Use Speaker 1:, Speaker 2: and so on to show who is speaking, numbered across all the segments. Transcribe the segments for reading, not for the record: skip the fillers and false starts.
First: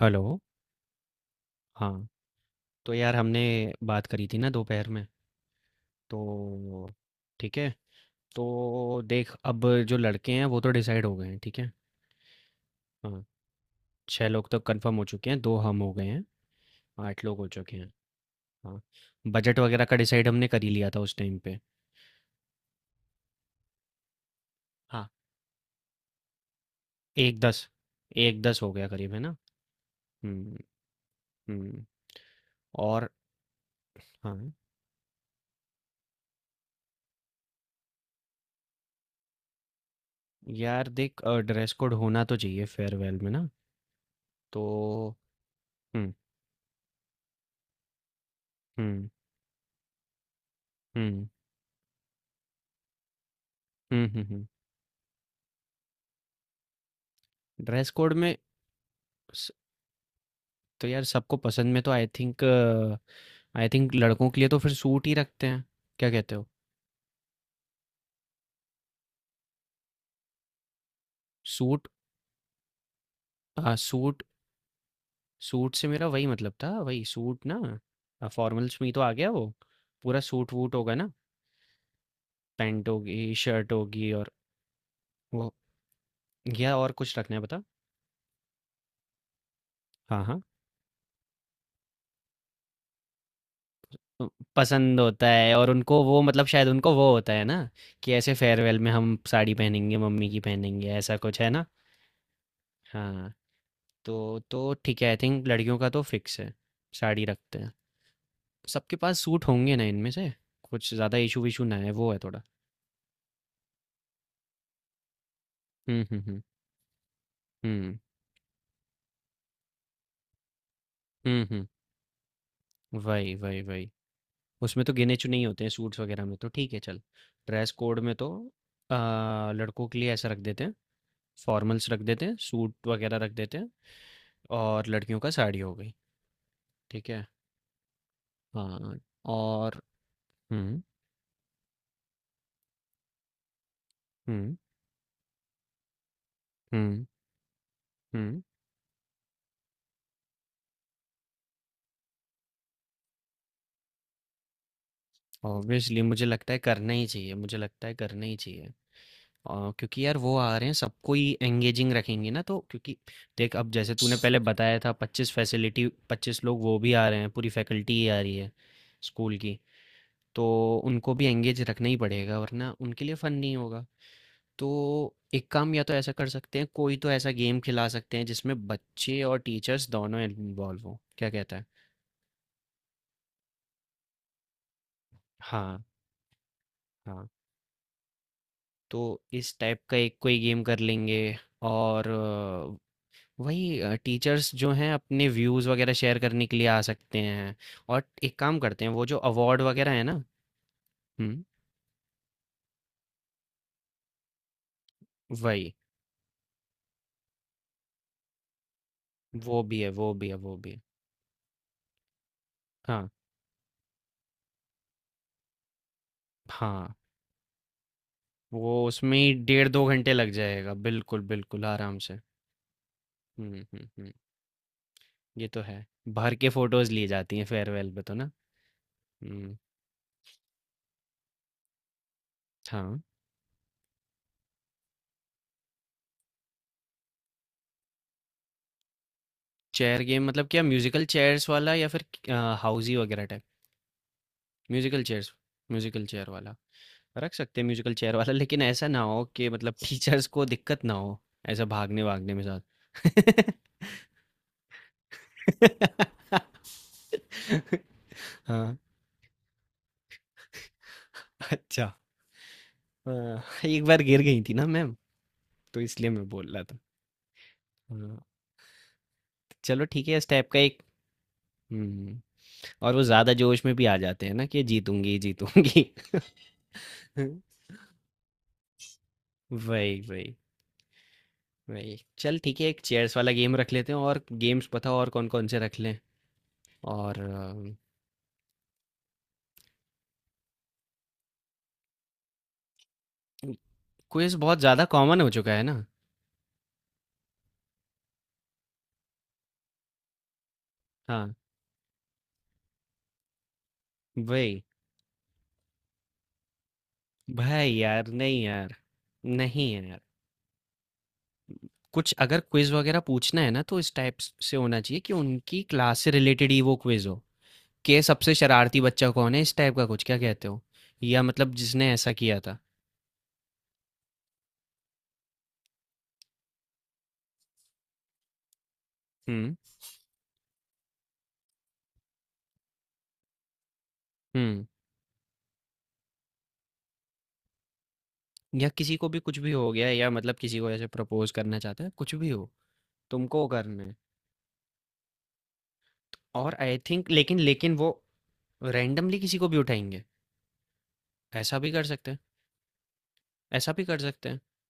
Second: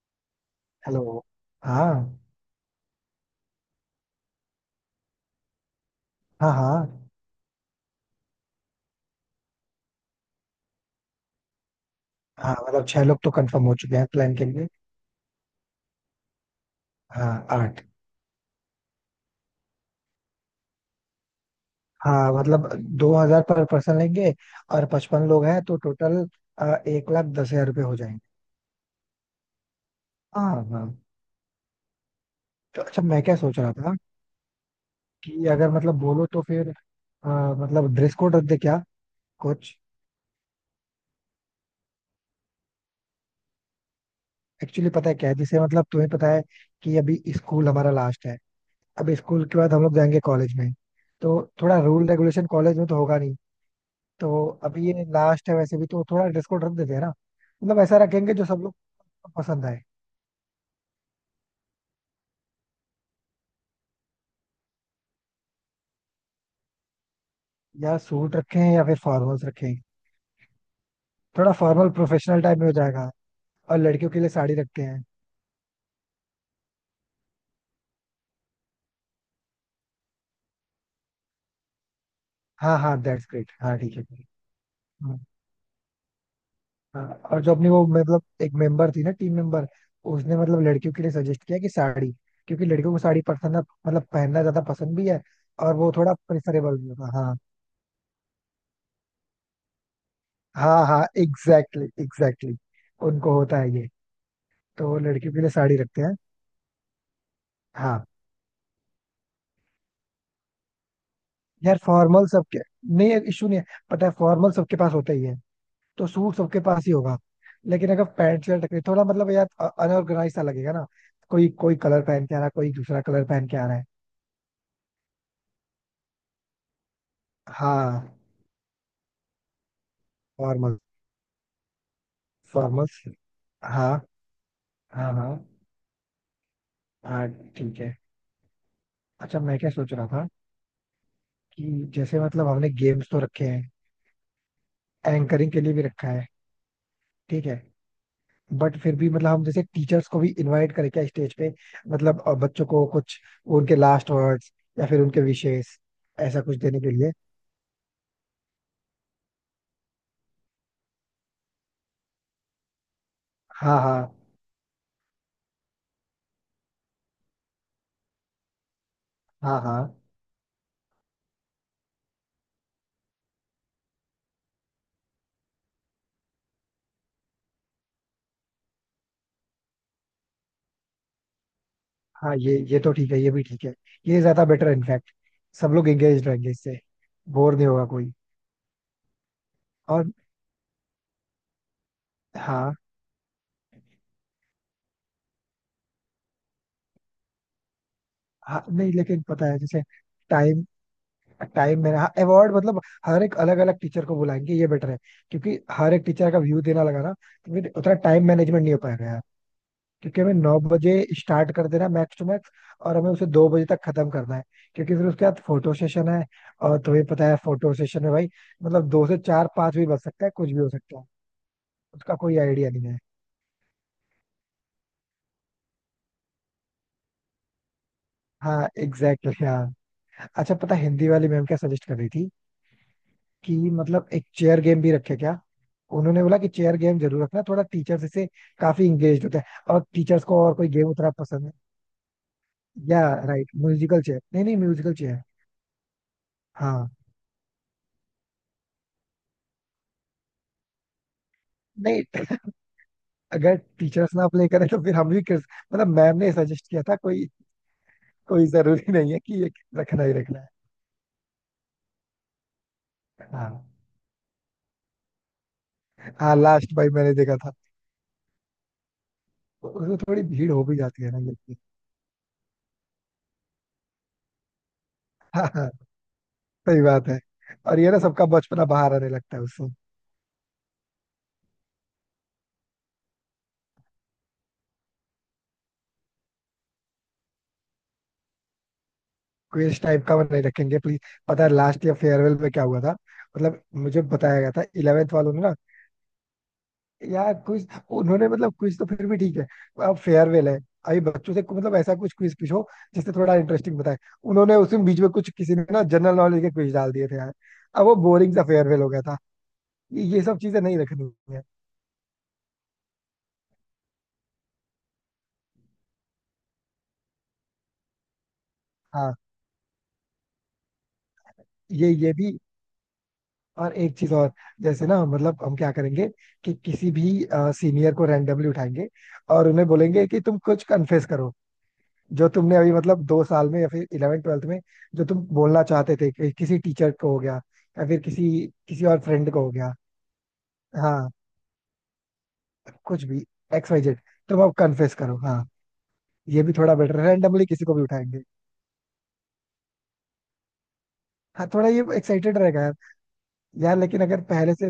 Speaker 1: Hello.
Speaker 2: Hello. हाँ।
Speaker 1: हाँ, तो यार हमने बात करी थी ना दोपहर में, तो
Speaker 2: हाँ। हाँ।
Speaker 1: ठीक है। तो देख अब जो लड़के हैं वो तो डिसाइड हो गए हैं, ठीक है।
Speaker 2: हाँ, मतलब छह लोग
Speaker 1: हाँ,
Speaker 2: तो कंफर्म हो चुके हैं
Speaker 1: छह
Speaker 2: प्लान के
Speaker 1: लोग तो
Speaker 2: लिए।
Speaker 1: कंफर्म हो चुके हैं, दो हम हो गए हैं, आठ
Speaker 2: हाँ
Speaker 1: लोग हो चुके
Speaker 2: आठ।
Speaker 1: हैं। हाँ, बजट वगैरह का डिसाइड हमने कर ही लिया था उस टाइम पे।
Speaker 2: हाँ, मतलब 2000 पर पर्सन लेंगे, और
Speaker 1: हाँ,
Speaker 2: 55 लोग हैं तो टोटल एक लाख
Speaker 1: एक
Speaker 2: दस हजार
Speaker 1: दस,
Speaker 2: रुपये हो जाएंगे।
Speaker 1: एक दस हो गया करीब, है ना।
Speaker 2: हाँ
Speaker 1: हम्म।
Speaker 2: हाँ।
Speaker 1: हम्म।
Speaker 2: तो अच्छा,
Speaker 1: और
Speaker 2: मैं क्या सोच रहा था
Speaker 1: हाँ,
Speaker 2: कि अगर मतलब बोलो तो फिर मतलब ड्रेस कोड रख दे क्या कुछ।
Speaker 1: यार देख ड्रेस कोड होना तो चाहिए फेयरवेल में ना। तो
Speaker 2: एक्चुअली पता है क्या है, जैसे मतलब तुम्हें
Speaker 1: हम्म।
Speaker 2: पता है कि अभी स्कूल हमारा लास्ट है।
Speaker 1: हम्म।
Speaker 2: अब स्कूल के बाद हम लोग जाएंगे कॉलेज में,
Speaker 1: हम्म।
Speaker 2: तो थोड़ा रूल रेगुलेशन कॉलेज में तो होगा नहीं।
Speaker 1: हम्म। हम्म।
Speaker 2: तो
Speaker 1: हम्म।
Speaker 2: अभी ये लास्ट है, वैसे भी तो थोड़ा ड्रेस कोड रख देते हैं ना। मतलब
Speaker 1: ड्रेस
Speaker 2: ऐसा
Speaker 1: कोड
Speaker 2: रखेंगे
Speaker 1: में
Speaker 2: जो सब लोग को
Speaker 1: स-
Speaker 2: पसंद आए।
Speaker 1: तो यार सबको पसंद में तो आई थिंक लड़कों के लिए तो फिर सूट ही रखते हैं, क्या कहते हो।
Speaker 2: या सूट रखें या फिर फॉर्मल्स रखें, थोड़ा
Speaker 1: सूट,
Speaker 2: फॉर्मल प्रोफेशनल टाइप में हो जाएगा।
Speaker 1: हाँ
Speaker 2: और लड़कियों के
Speaker 1: सूट।
Speaker 2: लिए साड़ी रखते हैं।
Speaker 1: सूट से मेरा वही मतलब था, वही सूट ना, फॉर्मल्स में ही तो आ गया वो। पूरा सूट वूट होगा ना,
Speaker 2: हाँ
Speaker 1: पैंट
Speaker 2: हाँ, दैट्स
Speaker 1: होगी
Speaker 2: ग्रेट।
Speaker 1: शर्ट
Speaker 2: हाँ ठीक है।
Speaker 1: होगी और
Speaker 2: हम्म।
Speaker 1: वो, या और
Speaker 2: हाँ हाँ,
Speaker 1: कुछ रखना है
Speaker 2: और जो
Speaker 1: बता।
Speaker 2: अपनी वो मतलब एक मेंबर थी ना, टीम मेंबर,
Speaker 1: हाँ
Speaker 2: उसने
Speaker 1: हाँ,
Speaker 2: मतलब लड़कियों के लिए सजेस्ट किया कि साड़ी, क्योंकि लड़कियों को साड़ी पसंद, मतलब
Speaker 1: तो
Speaker 2: पहनना ज्यादा पसंद
Speaker 1: पसंद
Speaker 2: भी है।
Speaker 1: होता है और
Speaker 2: और वो
Speaker 1: उनको
Speaker 2: थोड़ा
Speaker 1: वो मतलब शायद
Speaker 2: प्रेफरेबल भी
Speaker 1: उनको वो
Speaker 2: होगा।
Speaker 1: होता
Speaker 2: हाँ।
Speaker 1: है ना कि ऐसे फेयरवेल में हम साड़ी पहनेंगे मम्मी की
Speaker 2: हाँ
Speaker 1: पहनेंगे
Speaker 2: हाँ,
Speaker 1: ऐसा कुछ है ना।
Speaker 2: Exactly exactly.
Speaker 1: हाँ,
Speaker 2: उनको होता है ये।
Speaker 1: तो
Speaker 2: तो
Speaker 1: ठीक है आई
Speaker 2: लड़कियों के
Speaker 1: थिंक
Speaker 2: लिए साड़ी
Speaker 1: लड़कियों का
Speaker 2: रखते
Speaker 1: तो
Speaker 2: हैं।
Speaker 1: फिक्स है। साड़ी रखते हैं।
Speaker 2: हाँ।
Speaker 1: सबके पास सूट होंगे ना इनमें से, कुछ ज़्यादा इशू विशू ना
Speaker 2: यार
Speaker 1: है वो है
Speaker 2: फॉर्मल
Speaker 1: थोड़ा।
Speaker 2: सबके, नहीं इशू नहीं है। पता है फॉर्मल सबके पास होता ही है,
Speaker 1: हम्म।
Speaker 2: तो सूट
Speaker 1: हम्म।
Speaker 2: सबके पास ही होगा। लेकिन
Speaker 1: हम्म।
Speaker 2: अगर पैंट शर्ट रखे, थोड़ा मतलब यार अनऑर्गेनाइज सा लगेगा ना।
Speaker 1: हम्म। हम्म।
Speaker 2: कोई
Speaker 1: हम्म।
Speaker 2: कोई कलर पहन के आ रहा है, कोई दूसरा कलर
Speaker 1: वही
Speaker 2: पहन के
Speaker 1: वही
Speaker 2: आ रहा है।
Speaker 1: वही, उसमें तो गिने चुने ही होते हैं सूट्स वगैरह में तो ठीक है चल। ड्रेस कोड में
Speaker 2: हाँ,
Speaker 1: तो लड़कों के लिए ऐसा रख देते हैं,
Speaker 2: फॉर्मल।
Speaker 1: फॉर्मल्स रख देते हैं, सूट
Speaker 2: फॉर्मल।
Speaker 1: वगैरह रख देते हैं।
Speaker 2: हाँ
Speaker 1: और
Speaker 2: हाँ
Speaker 1: लड़कियों का
Speaker 2: हाँ
Speaker 1: साड़ी हो गई। ठीक है।
Speaker 2: हाँ, ठीक है।
Speaker 1: हाँ
Speaker 2: अच्छा, मैं क्या
Speaker 1: और
Speaker 2: सोच रहा था
Speaker 1: हम्म।
Speaker 2: कि जैसे मतलब हमने गेम्स तो रखे हैं,
Speaker 1: हम्म।
Speaker 2: एंकरिंग के लिए भी रखा है,
Speaker 1: हम्म।
Speaker 2: ठीक है।
Speaker 1: हम्म।
Speaker 2: बट फिर भी मतलब हम जैसे टीचर्स को भी इनवाइट करें क्या स्टेज पे, मतलब बच्चों को कुछ, उनके लास्ट वर्ड्स या फिर उनके विशेष,
Speaker 1: ऑब्वियसली मुझे
Speaker 2: ऐसा
Speaker 1: लगता
Speaker 2: कुछ
Speaker 1: है
Speaker 2: देने के
Speaker 1: करना ही
Speaker 2: लिए।
Speaker 1: चाहिए, मुझे लगता है करना ही चाहिए। क्योंकि यार वो आ रहे हैं, सबको ही एंगेजिंग रखेंगे ना तो, क्योंकि देख अब
Speaker 2: हाँ
Speaker 1: जैसे तूने
Speaker 2: हाँ
Speaker 1: पहले बताया था 25 फैसिलिटी 25 लोग, वो भी आ रहे हैं पूरी फैकल्टी ही आ रही है स्कूल की।
Speaker 2: हाँ हाँ।
Speaker 1: तो उनको भी एंगेज रखना ही पड़ेगा वरना उनके लिए फन नहीं होगा। तो एक काम या तो ऐसा कर सकते हैं, कोई तो ऐसा गेम खिला सकते हैं जिसमें बच्चे और टीचर्स दोनों इन्वॉल्व हों, क्या कहता है।
Speaker 2: हाँ, ये तो ठीक है, ये भी ठीक है। ये ज्यादा बेटर है इनफैक्ट, सब
Speaker 1: हाँ
Speaker 2: लोग एंगेज रहेंगे इससे,
Speaker 1: हाँ,
Speaker 2: बोर नहीं होगा कोई।
Speaker 1: तो इस टाइप का
Speaker 2: और
Speaker 1: एक कोई गेम कर लेंगे। और
Speaker 2: हाँ।
Speaker 1: वही टीचर्स जो हैं अपने व्यूज़ वगैरह शेयर करने के लिए आ सकते हैं। और एक काम
Speaker 2: हाँ,
Speaker 1: करते हैं,
Speaker 2: नहीं
Speaker 1: वो जो
Speaker 2: लेकिन पता है,
Speaker 1: अवार्ड
Speaker 2: जैसे
Speaker 1: वगैरह है ना।
Speaker 2: टाइम,
Speaker 1: हम्म।
Speaker 2: टाइम में, हाँ अवार्ड मतलब हर एक अलग अलग टीचर को बुलाएंगे, ये बेटर है। क्योंकि
Speaker 1: वही,
Speaker 2: हर एक टीचर का व्यू देना लगा ना, तो फिर उतना टाइम मैनेजमेंट नहीं हो पाएगा यार।
Speaker 1: वो भी है वो
Speaker 2: क्योंकि
Speaker 1: भी
Speaker 2: हमें
Speaker 1: है वो
Speaker 2: नौ
Speaker 1: भी है।
Speaker 2: बजे स्टार्ट कर देना, मैक्स टू मैक्स, और
Speaker 1: हाँ
Speaker 2: हमें उसे 2 बजे तक खत्म करना है। क्योंकि फिर उसके बाद फोटो सेशन है। और
Speaker 1: हाँ,
Speaker 2: तुम्हें पता है फोटो सेशन में भाई,
Speaker 1: वो
Speaker 2: मतलब दो
Speaker 1: उसमें
Speaker 2: से
Speaker 1: ही
Speaker 2: चार
Speaker 1: डेढ़
Speaker 2: पांच
Speaker 1: दो
Speaker 2: भी बज
Speaker 1: घंटे
Speaker 2: सकता
Speaker 1: लग
Speaker 2: है, कुछ भी हो
Speaker 1: जाएगा
Speaker 2: सकता है,
Speaker 1: बिल्कुल बिल्कुल आराम
Speaker 2: उसका
Speaker 1: से।
Speaker 2: कोई आइडिया नहीं है।
Speaker 1: हम्म। हम्म। हम्म। ये तो है, भर के फोटोज ली जाती हैं फेयरवेल पे तो ना।
Speaker 2: हाँ एग्जैक्टली exactly,
Speaker 1: हम्म।
Speaker 2: हाँ। अच्छा पता है, हिंदी वाली मैम क्या सजेस्ट कर रही थी
Speaker 1: हाँ,
Speaker 2: कि मतलब एक चेयर गेम भी रखे क्या। उन्होंने बोला कि चेयर गेम जरूर रखना, थोड़ा टीचर्स इससे काफी इंगेज होते हैं और
Speaker 1: चेयर
Speaker 2: टीचर्स
Speaker 1: गेम
Speaker 2: को
Speaker 1: मतलब
Speaker 2: और
Speaker 1: क्या,
Speaker 2: कोई गेम
Speaker 1: म्यूजिकल
Speaker 2: उतना पसंद
Speaker 1: चेयर्स
Speaker 2: है।
Speaker 1: वाला या फिर हाउजी
Speaker 2: या
Speaker 1: वगैरह।
Speaker 2: राइट म्यूजिकल चेयर, नहीं नहीं musical
Speaker 1: musical
Speaker 2: chair.
Speaker 1: Chairs, musical chair वाला।
Speaker 2: हाँ।
Speaker 1: रख सकते हैं म्यूज़िकल चेयर वाला, लेकिन ऐसा ना हो कि मतलब टीचर्स को दिक्कत ना हो, ऐसा भागने-वागने
Speaker 2: नहीं,
Speaker 1: में साथ।
Speaker 2: अगर टीचर्स ना अप्लाई करें तो फिर हम भी कर, मतलब मैम ने सजेस्ट किया था, कोई कोई
Speaker 1: हाँ,
Speaker 2: जरूरी नहीं है कि ये रखना ही रखना है।
Speaker 1: अच्छा। हाँ,
Speaker 2: हाँ।
Speaker 1: एक बार गिर गई थी ना मैम, तो इसलिए मैं
Speaker 2: हाँ
Speaker 1: बोल रहा
Speaker 2: लास्ट
Speaker 1: था।
Speaker 2: भाई, मैंने देखा था।
Speaker 1: हाँ, चलो
Speaker 2: उसमें
Speaker 1: ठीक है
Speaker 2: थोड़ी
Speaker 1: इस टाइप
Speaker 2: भीड़
Speaker 1: का
Speaker 2: हो भी
Speaker 1: एक।
Speaker 2: जाती है ना, लेकिन।
Speaker 1: हुँ, और वो ज़्यादा जोश में भी आ जाते हैं ना कि जीतूँगी,
Speaker 2: हाँ हाँ,
Speaker 1: जीतूँगी।
Speaker 2: सही बात है। और ये ना सबका बचपना बाहर आने लगता है उससे।
Speaker 1: वही, वही, वही। चल ठीक है एक चेयर्स वाला गेम रख लेते हैं, और गेम्स पता और कौन-कौन से रख लें? और
Speaker 2: क्विज टाइप का वो नहीं रखेंगे प्लीज। पता है लास्ट ईयर फेयरवेल में क्या हुआ था? मतलब मुझे
Speaker 1: क्विज
Speaker 2: बताया गया
Speaker 1: बहुत
Speaker 2: था
Speaker 1: ज़्यादा
Speaker 2: इलेवेंथ
Speaker 1: कॉमन हो
Speaker 2: वालों ने
Speaker 1: चुका
Speaker 2: ना।
Speaker 1: है ना।
Speaker 2: यार क्विज, उन्होंने मतलब क्विज तो फिर भी ठीक है, अब फेयरवेल है। अभी
Speaker 1: हाँ,
Speaker 2: बच्चों से मतलब ऐसा कुछ क्विज पूछो जिससे थोड़ा इंटरेस्टिंग बताए।
Speaker 1: वही,
Speaker 2: उन्होंने उसमें बीच में कुछ किसी ने ना जनरल नॉलेज के क्विज डाल दिए थे यार।
Speaker 1: भाई
Speaker 2: अब वो
Speaker 1: यार
Speaker 2: बोरिंग
Speaker 1: नहीं
Speaker 2: सा
Speaker 1: यार,
Speaker 2: फेयरवेल हो गया था।
Speaker 1: नहीं यार
Speaker 2: ये सब चीजें नहीं रखनी है।
Speaker 1: कुछ अगर क्विज वगैरह पूछना है ना तो इस टाइप से होना चाहिए कि उनकी क्लास से रिलेटेड ही वो क्विज हो, के सबसे शरारती बच्चा
Speaker 2: हाँ,
Speaker 1: कौन है इस टाइप का कुछ, क्या कहते हो। या मतलब जिसने ऐसा
Speaker 2: ये भी।
Speaker 1: किया था।
Speaker 2: और एक चीज और, जैसे ना मतलब हम क्या करेंगे कि किसी भी सीनियर को रैंडमली उठाएंगे और
Speaker 1: हम्म।
Speaker 2: उन्हें बोलेंगे कि तुम कुछ कन्फेस करो, जो तुमने अभी मतलब 2 साल में या फिर इलेवेंथ ट्वेल्थ में,
Speaker 1: हम्म।
Speaker 2: जो तुम बोलना चाहते थे, कि किसी टीचर को हो गया या फिर किसी,
Speaker 1: या
Speaker 2: किसी
Speaker 1: किसी
Speaker 2: और
Speaker 1: को भी
Speaker 2: फ्रेंड
Speaker 1: कुछ
Speaker 2: को हो
Speaker 1: भी हो
Speaker 2: गया।
Speaker 1: गया, या मतलब किसी को ऐसे
Speaker 2: हाँ,
Speaker 1: प्रपोज करना चाहता है, कुछ भी हो,
Speaker 2: कुछ भी,
Speaker 1: तुमको
Speaker 2: एक्स वाई
Speaker 1: करना है।
Speaker 2: जेड तुम अब कन्फेस करो। हाँ, ये भी
Speaker 1: और
Speaker 2: थोड़ा
Speaker 1: आई
Speaker 2: बेटर है,
Speaker 1: थिंक लेकिन
Speaker 2: रैंडमली किसी
Speaker 1: लेकिन
Speaker 2: को भी
Speaker 1: वो
Speaker 2: उठाएंगे।
Speaker 1: रैंडमली किसी को भी उठाएंगे,
Speaker 2: हाँ,
Speaker 1: ऐसा
Speaker 2: थोड़ा
Speaker 1: भी
Speaker 2: ये
Speaker 1: कर सकते हैं,
Speaker 2: एक्साइटेड रहेगा यार।
Speaker 1: ऐसा
Speaker 2: यार
Speaker 1: भी कर
Speaker 2: लेकिन अगर
Speaker 1: सकते हैं।
Speaker 2: पहले से,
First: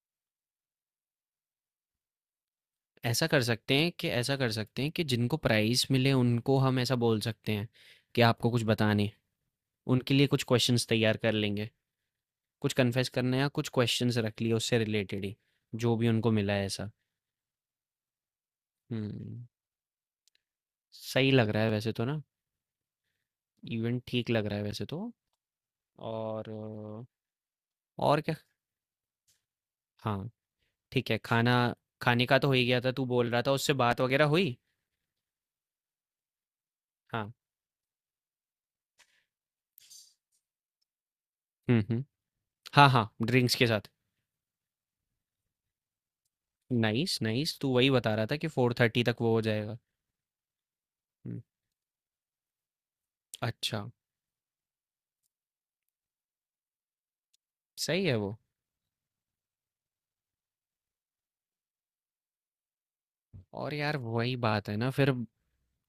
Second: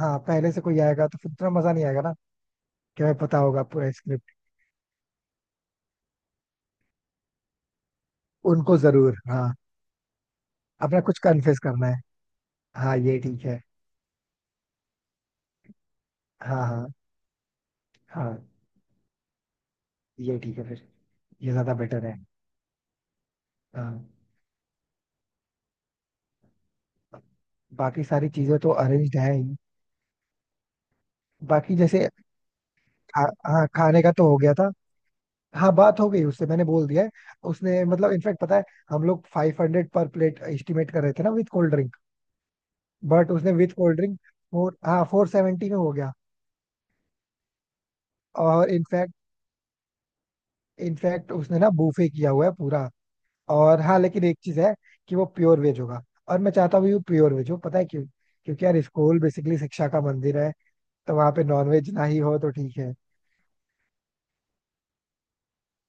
Speaker 2: हाँ पहले से कोई आएगा तो फिर उतना मजा नहीं आएगा ना, कि हमें
Speaker 1: ऐसा
Speaker 2: पता
Speaker 1: कर
Speaker 2: होगा
Speaker 1: सकते
Speaker 2: पूरा
Speaker 1: हैं कि
Speaker 2: स्क्रिप्ट।
Speaker 1: ऐसा कर सकते हैं कि जिनको प्राइज़ मिले उनको हम ऐसा बोल सकते हैं कि आपको कुछ
Speaker 2: उनको
Speaker 1: बताना है।
Speaker 2: जरूर हाँ।
Speaker 1: उनके लिए कुछ क्वेश्चंस
Speaker 2: अपना
Speaker 1: तैयार
Speaker 2: कुछ
Speaker 1: कर
Speaker 2: कन्फेस
Speaker 1: लेंगे।
Speaker 2: करना है।
Speaker 1: कुछ
Speaker 2: हाँ
Speaker 1: कन्फेस
Speaker 2: ये
Speaker 1: करना है,
Speaker 2: ठीक
Speaker 1: या
Speaker 2: है।
Speaker 1: कुछ क्वेश्चंस रख लिए उससे रिलेटेड ही, जो भी उनको मिला है
Speaker 2: हाँ हाँ
Speaker 1: ऐसा।
Speaker 2: हाँ,
Speaker 1: हुँ,
Speaker 2: ये ठीक है फिर,
Speaker 1: सही लग
Speaker 2: ये
Speaker 1: रहा है
Speaker 2: ज्यादा
Speaker 1: वैसे
Speaker 2: बेटर
Speaker 1: तो
Speaker 2: है।
Speaker 1: ना।
Speaker 2: हाँ,
Speaker 1: इवेंट ठीक लग रहा है वैसे तो। और
Speaker 2: बाकी
Speaker 1: और
Speaker 2: सारी
Speaker 1: क्या।
Speaker 2: चीजें तो अरेंज्ड है ही।
Speaker 1: हाँ, ठीक है, खाना
Speaker 2: बाकी जैसे
Speaker 1: खाने का तो हो ही गया था, तू
Speaker 2: खा,
Speaker 1: बोल रहा था
Speaker 2: हाँ
Speaker 1: उससे बात
Speaker 2: खाने का
Speaker 1: वग़ैरह
Speaker 2: तो हो गया
Speaker 1: हुई?
Speaker 2: था। हाँ, बात हो गई उससे, मैंने बोल दिया है।
Speaker 1: हाँ।
Speaker 2: उसने मतलब इनफैक्ट पता है, हम लोग 500 पर प्लेट एस्टिमेट कर रहे थे ना विद कोल्ड
Speaker 1: हुँ,
Speaker 2: ड्रिंक।
Speaker 1: हुँ। हाँ, हाँ,
Speaker 2: बट उसने
Speaker 1: ड्रिंक्स के
Speaker 2: विद
Speaker 1: साथ।
Speaker 2: कोल्ड ड्रिंक, फोर सेवेंटी में हो गया।
Speaker 1: नाइस नाइस, तू वही बता रहा था कि
Speaker 2: और
Speaker 1: फोर थर्टी
Speaker 2: इनफैक्ट
Speaker 1: तक वो हो जाएगा।
Speaker 2: इनफैक्ट
Speaker 1: हम्म,
Speaker 2: उसने ना बूफे किया हुआ है पूरा। और
Speaker 1: अच्छा।
Speaker 2: हाँ, लेकिन एक चीज है कि वो प्योर वेज होगा, और मैं चाहता भी हूँ प्योर वेज हो, पता है क्यों?
Speaker 1: सही है वो।
Speaker 2: क्योंकि यार स्कूल बेसिकली शिक्षा का मंदिर है, तो वहां पे नॉन वेज ना ही हो तो ठीक है।
Speaker 1: और यार वही बात है ना फिर,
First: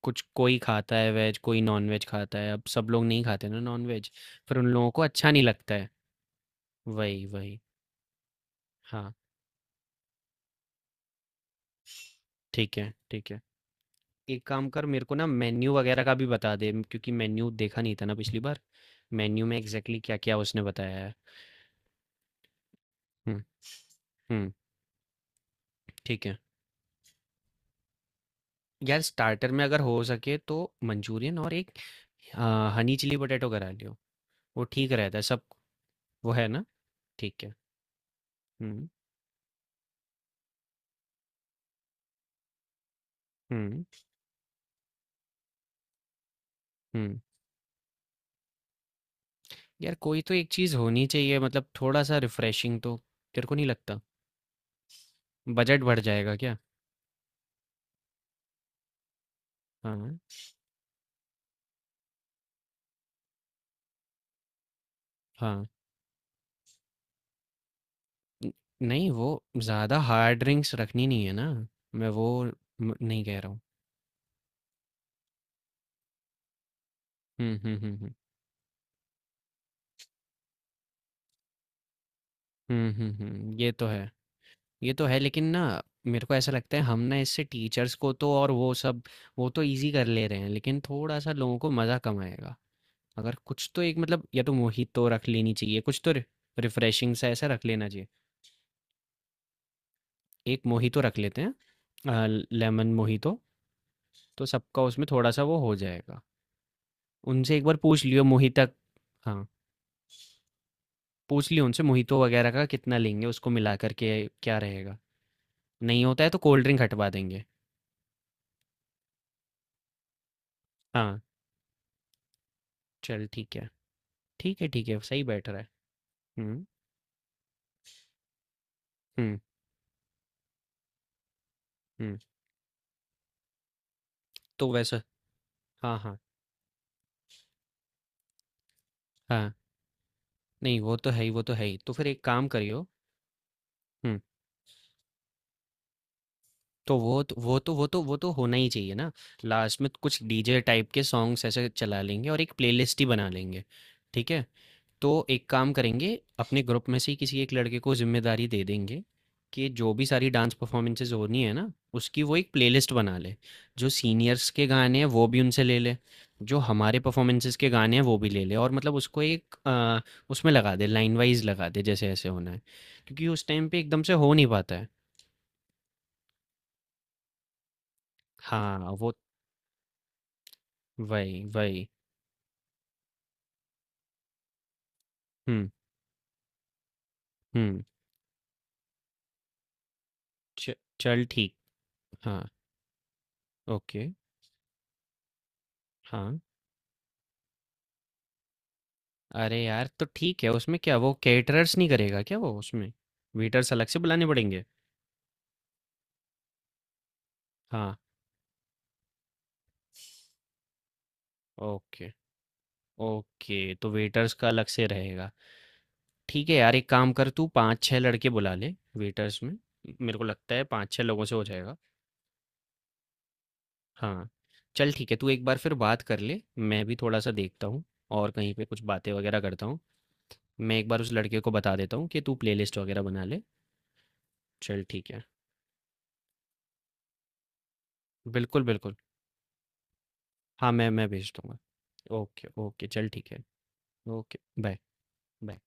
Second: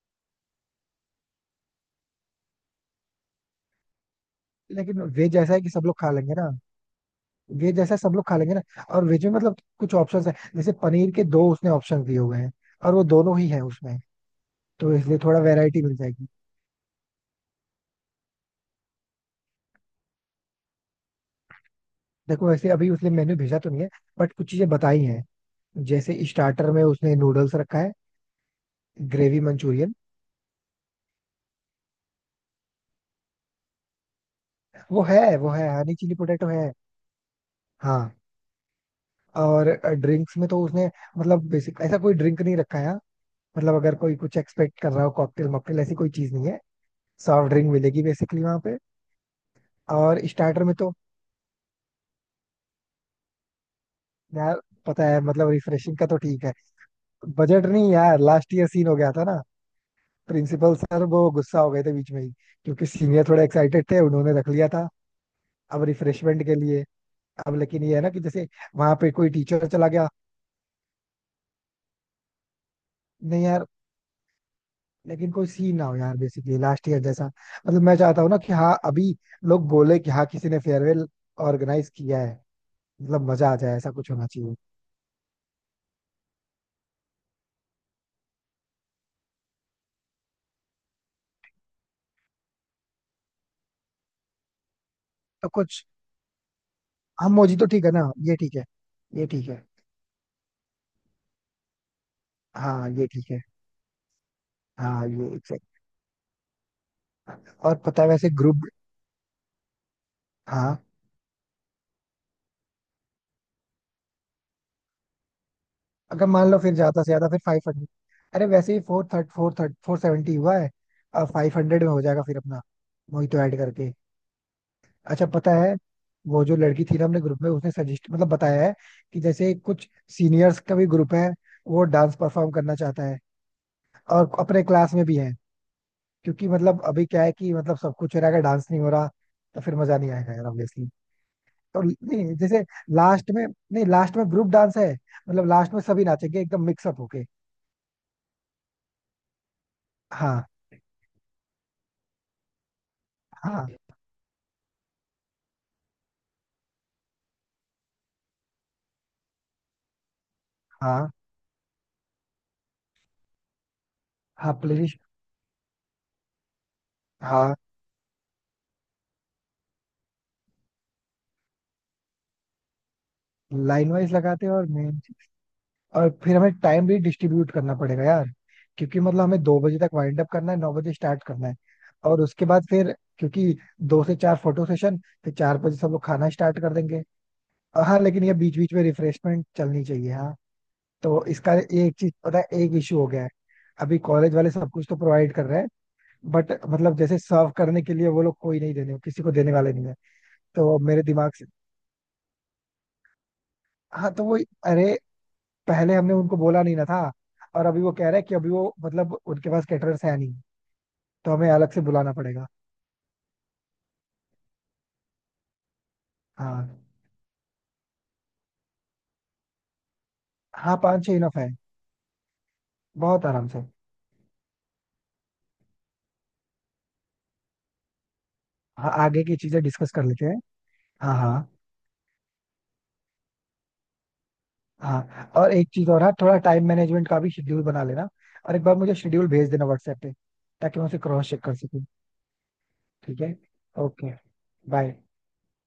Speaker 1: कुछ कोई खाता है वेज कोई नॉन वेज खाता है, अब सब लोग नहीं खाते ना नॉन वेज, फिर उन लोगों को
Speaker 2: लेकिन
Speaker 1: अच्छा
Speaker 2: वेज
Speaker 1: नहीं
Speaker 2: ऐसा है कि
Speaker 1: लगता
Speaker 2: सब
Speaker 1: है।
Speaker 2: लोग खा लेंगे ना।
Speaker 1: वही वही।
Speaker 2: वेज ऐसा सब लोग खा लेंगे ना। और
Speaker 1: हाँ।
Speaker 2: वेज में मतलब कुछ ऑप्शंस है, जैसे पनीर के दो उसने ऑप्शन दिए हुए हैं
Speaker 1: ठीक है
Speaker 2: और वो
Speaker 1: ठीक
Speaker 2: दोनों
Speaker 1: है,
Speaker 2: ही है उसमें,
Speaker 1: एक काम कर
Speaker 2: तो
Speaker 1: मेरे को
Speaker 2: इसलिए
Speaker 1: ना
Speaker 2: थोड़ा
Speaker 1: मेन्यू
Speaker 2: वैरायटी मिल
Speaker 1: वगैरह का भी
Speaker 2: जाएगी।
Speaker 1: बता दे, क्योंकि मेन्यू देखा नहीं था ना पिछली बार। मेन्यू में एग्जैक्टली क्या क्या उसने बताया है।
Speaker 2: देखो वैसे अभी उसने मेन्यू
Speaker 1: हम्म।
Speaker 2: भेजा तो नहीं है, बट कुछ
Speaker 1: हम्म।
Speaker 2: चीजें बताई हैं। जैसे
Speaker 1: ठीक है,
Speaker 2: स्टार्टर में उसने नूडल्स रखा है,
Speaker 1: यार
Speaker 2: ग्रेवी
Speaker 1: स्टार्टर में अगर
Speaker 2: मंचूरियन।
Speaker 1: हो सके तो मंचूरियन, और एक हनी चिली पोटैटो करा लियो, वो ठीक
Speaker 2: वो
Speaker 1: रहता है
Speaker 2: है
Speaker 1: सब।
Speaker 2: वो है हनी चिली
Speaker 1: वो
Speaker 2: पोटैटो
Speaker 1: है ना?
Speaker 2: है।
Speaker 1: ठीक है।
Speaker 2: हाँ।
Speaker 1: हुँ,
Speaker 2: और ड्रिंक्स में तो उसने, मतलब बेसिक ऐसा कोई ड्रिंक नहीं रखा है यहाँ। मतलब
Speaker 1: हुँ,
Speaker 2: अगर कोई कुछ एक्सपेक्ट कर रहा हो कॉकटेल मॉकटेल, ऐसी कोई चीज नहीं है।
Speaker 1: हुँ।
Speaker 2: सॉफ्ट ड्रिंक मिलेगी बेसिकली वहां पे।
Speaker 1: यार कोई
Speaker 2: और
Speaker 1: तो एक
Speaker 2: स्टार्टर में
Speaker 1: चीज़
Speaker 2: तो
Speaker 1: होनी चाहिए मतलब थोड़ा-सा रिफ्रेशिंग तो, तेरे को नहीं लगता?
Speaker 2: यार, पता है मतलब
Speaker 1: बजट
Speaker 2: रिफ्रेशिंग
Speaker 1: बढ़
Speaker 2: का तो
Speaker 1: जाएगा
Speaker 2: ठीक है।
Speaker 1: क्या?
Speaker 2: बजट नहीं यार, लास्ट ईयर सीन हो गया था ना।
Speaker 1: हाँ,
Speaker 2: प्रिंसिपल सर वो गुस्सा हो गए थे बीच में ही, क्योंकि सीनियर थोड़े एक्साइटेड थे, उन्होंने रख लिया था
Speaker 1: हाँ।
Speaker 2: अब रिफ्रेशमेंट के लिए। अब लेकिन ये है ना कि जैसे
Speaker 1: न
Speaker 2: वहां
Speaker 1: नहीं
Speaker 2: पे
Speaker 1: वो
Speaker 2: कोई टीचर चला
Speaker 1: ज़्यादा
Speaker 2: गया।
Speaker 1: हार्ड ड्रिंक्स रखनी नहीं है ना, मैं वो म नहीं कह
Speaker 2: नहीं
Speaker 1: रहा हूँ।
Speaker 2: यार, लेकिन कोई सीन ना हो यार, बेसिकली लास्ट ईयर जैसा।
Speaker 1: हुँ, हुँ,
Speaker 2: मतलब मैं
Speaker 1: हुँ, हुँ।
Speaker 2: चाहता हूँ ना कि हाँ अभी लोग बोले कि हाँ किसी ने फेयरवेल ऑर्गेनाइज किया है,
Speaker 1: हुँ, हुँ,
Speaker 2: मतलब मजा
Speaker 1: हुँ,
Speaker 2: आ
Speaker 1: ये
Speaker 2: जाए,
Speaker 1: तो
Speaker 2: ऐसा
Speaker 1: है।
Speaker 2: कुछ होना चाहिए।
Speaker 1: ये तो है लेकिन ना, मेरे को ऐसा लगता है हम ना इससे टीचर्स को तो और वो सब, वो तो ईज़ी कर ले रहे हैं, लेकिन थोड़ा-सा लोगों को मज़ा कम आएगा। अगर कुछ तो एक मतलब या तो मोहितो रख
Speaker 2: तो
Speaker 1: लेनी चाहिए,
Speaker 2: कुछ।
Speaker 1: कुछ तो रि रिफ्रेशिंग सा
Speaker 2: हम
Speaker 1: ऐसा
Speaker 2: मोजी
Speaker 1: रख
Speaker 2: तो ठीक
Speaker 1: लेना
Speaker 2: है ना,
Speaker 1: चाहिए।
Speaker 2: ये ठीक है, ये ठीक है।
Speaker 1: एक मोहितो रख लेते हैं, अ,
Speaker 2: हाँ
Speaker 1: लेमन
Speaker 2: ये ठीक
Speaker 1: मोहितो,
Speaker 2: है।
Speaker 1: तो सबका उसमें
Speaker 2: हाँ ये
Speaker 1: थोड़ा-सा वो हो
Speaker 2: exactly।
Speaker 1: जाएगा। उनसे एक
Speaker 2: और
Speaker 1: बार
Speaker 2: पता
Speaker 1: पूछ
Speaker 2: है
Speaker 1: लियो
Speaker 2: वैसे
Speaker 1: मोहिता।
Speaker 2: ग्रुप,
Speaker 1: हाँ,
Speaker 2: हाँ
Speaker 1: पूछ लियो उनसे मोहितो वगैरह का कितना लेंगे, उसको मिला कर के क्या रहेगा। नहीं होता
Speaker 2: अगर
Speaker 1: है तो
Speaker 2: मान लो
Speaker 1: कोल्ड
Speaker 2: फिर
Speaker 1: ड्रिंक
Speaker 2: ज्यादा
Speaker 1: हटवा
Speaker 2: से ज्यादा फिर
Speaker 1: देंगे।
Speaker 2: 500। अरे वैसे ही फोर थर्ड, 470 हुआ है।
Speaker 1: हाँ,
Speaker 2: अब 500 में हो जाएगा फिर अपना,
Speaker 1: चल
Speaker 2: वही तो
Speaker 1: ठीक
Speaker 2: ऐड
Speaker 1: है।
Speaker 2: करके।
Speaker 1: ठीक है, ठीक है, सही
Speaker 2: अच्छा
Speaker 1: बैठ
Speaker 2: पता
Speaker 1: रहा है।
Speaker 2: है, वो जो
Speaker 1: हुँ,
Speaker 2: लड़की थी ना हमने ग्रुप में, उसने सजेस्ट मतलब बताया है कि
Speaker 1: हुँ,
Speaker 2: जैसे कुछ सीनियर्स का भी ग्रुप है, वो
Speaker 1: हुँ,
Speaker 2: डांस परफॉर्म करना चाहता है और अपने
Speaker 1: तो
Speaker 2: क्लास
Speaker 1: वैसा।
Speaker 2: में भी है।
Speaker 1: हाँ, हाँ,
Speaker 2: क्योंकि मतलब अभी क्या है कि मतलब सब कुछ हो रहा है, अगर डांस नहीं हो रहा
Speaker 1: हाँ,
Speaker 2: तो फिर मजा नहीं आएगा यार,
Speaker 1: नहीं
Speaker 2: ऑब्वियसली।
Speaker 1: वो तो है ही, वो तो है ही।
Speaker 2: तो
Speaker 1: तो फिर एक
Speaker 2: नहीं
Speaker 1: काम
Speaker 2: जैसे,
Speaker 1: करियो।
Speaker 2: लास्ट में, नहीं लास्ट
Speaker 1: हुँ।
Speaker 2: में ग्रुप डांस है, मतलब लास्ट में सभी नाचेंगे एकदम
Speaker 1: तो
Speaker 2: मिक्सअप
Speaker 1: वो
Speaker 2: होके।
Speaker 1: तो वो तो वो तो वो तो होना ही चाहिए ना, लास्ट में कुछ
Speaker 2: हाँ
Speaker 1: डीजे टाइप के सॉन्ग्स ऐसे चला लेंगे और एक प्लेलिस्ट ही बना लेंगे।
Speaker 2: हाँ
Speaker 1: ठीक है, तो एक काम करेंगे अपने ग्रुप में से ही किसी एक लड़के को जिम्मेदारी दे देंगे कि जो भी सारी डांस
Speaker 2: हाँ
Speaker 1: परफॉर्मेंसेज होनी है ना, उसकी वो एक प्लेलिस्ट बना ले, जो सीनियर्स
Speaker 2: हाँ,
Speaker 1: के गाने
Speaker 2: प्लेलिस्ट।
Speaker 1: हैं वो भी उनसे ले ले, जो हमारे
Speaker 2: हाँ,
Speaker 1: परफॉर्मेंसेज के गाने हैं वो भी ले ले, और मतलब उसको एक उसमें लगा दे, लाइन वाइज लगा दे, जैसे ऐसे होना है, क्योंकि उस टाइम पे
Speaker 2: लाइन
Speaker 1: एकदम से
Speaker 2: वाइज
Speaker 1: हो नहीं
Speaker 2: लगाते हैं और
Speaker 1: पाता है।
Speaker 2: मेन, और फिर हमें टाइम भी डिस्ट्रीब्यूट करना पड़ेगा यार।
Speaker 1: हाँ
Speaker 2: क्योंकि
Speaker 1: वो
Speaker 2: मतलब हमें 2 बजे तक वाइंड अप करना है, 9 बजे स्टार्ट
Speaker 1: वही,
Speaker 2: करना है।
Speaker 1: वही।
Speaker 2: और उसके बाद फिर, क्योंकि 2 से 4 फोटो सेशन, फिर चार
Speaker 1: हुँ,
Speaker 2: बजे सब लोग खाना स्टार्ट कर देंगे।
Speaker 1: हुँ।
Speaker 2: और हाँ लेकिन ये बीच बीच में रिफ्रेशमेंट चलनी चाहिए, हाँ।
Speaker 1: च
Speaker 2: तो
Speaker 1: चल
Speaker 2: इसका,
Speaker 1: ठीक।
Speaker 2: एक चीज पता
Speaker 1: हाँ,
Speaker 2: है एक इशू हो गया है। अभी
Speaker 1: ओके,
Speaker 2: कॉलेज वाले सब कुछ तो प्रोवाइड कर रहे हैं,
Speaker 1: हाँ।
Speaker 2: बट मतलब जैसे सर्व करने के लिए वो लोग कोई नहीं, देने किसी को देने
Speaker 1: अरे
Speaker 2: वाले नहीं
Speaker 1: यार!
Speaker 2: है।
Speaker 1: तो ठीक है उसमें
Speaker 2: तो
Speaker 1: क्या
Speaker 2: मेरे
Speaker 1: वो
Speaker 2: दिमाग से,
Speaker 1: कैटरर्स नहीं करेगा क्या वो उसमें? वेटर्स अलग से
Speaker 2: हाँ तो
Speaker 1: बुलाने
Speaker 2: वो,
Speaker 1: पड़ेंगे?
Speaker 2: अरे पहले हमने उनको बोला नहीं ना था, और अभी वो
Speaker 1: हाँ,
Speaker 2: कह रहे हैं कि अभी वो मतलब उनके पास कैटरर्स है नहीं, तो हमें अलग से
Speaker 1: ओके,
Speaker 2: बुलाना पड़ेगा।
Speaker 1: ओके तो वेटर्स का अलग से रहेगा। ठीक है यार
Speaker 2: हाँ।
Speaker 1: एक काम कर तू 5-6 लड़के बुला ले वेटर्स में। मेरे को लगता है
Speaker 2: हाँ
Speaker 1: 5-6
Speaker 2: पाँच छह
Speaker 1: लोगों से
Speaker 2: इनफ
Speaker 1: हो
Speaker 2: है,
Speaker 1: जाएगा।
Speaker 2: बहुत आराम से।
Speaker 1: हाँ, चल ठीक है, तू एक बार फिर बात कर ले। मैं भी थोड़ा-सा देखता हूँ और कहीं पे कुछ
Speaker 2: हाँ,
Speaker 1: बातें
Speaker 2: आगे की
Speaker 1: वगैरह
Speaker 2: चीजें
Speaker 1: करता हूँ।
Speaker 2: डिस्कस कर लेते हैं।
Speaker 1: मैं एक बार उस
Speaker 2: हाँ
Speaker 1: लड़के
Speaker 2: हाँ
Speaker 1: को बता देता हूँ कि तू प्लेलिस्ट वगैरह बना ले। चल ठीक है।
Speaker 2: हाँ, और एक चीज और है, थोड़ा टाइम मैनेजमेंट का भी शेड्यूल बना लेना। और
Speaker 1: बिल्कुल,
Speaker 2: एक बार
Speaker 1: बिल्कुल।
Speaker 2: मुझे शेड्यूल भेज देना व्हाट्सएप पे,
Speaker 1: हाँ,
Speaker 2: ताकि मैं उसे
Speaker 1: मैं
Speaker 2: क्रॉस
Speaker 1: भेज
Speaker 2: चेक कर
Speaker 1: दूँगा।
Speaker 2: सकूं।
Speaker 1: Okay, okay. चल
Speaker 2: ठीक है।
Speaker 1: ठीक है।
Speaker 2: Okay,
Speaker 1: okay, bye.
Speaker 2: Bye.
Speaker 1: Bye.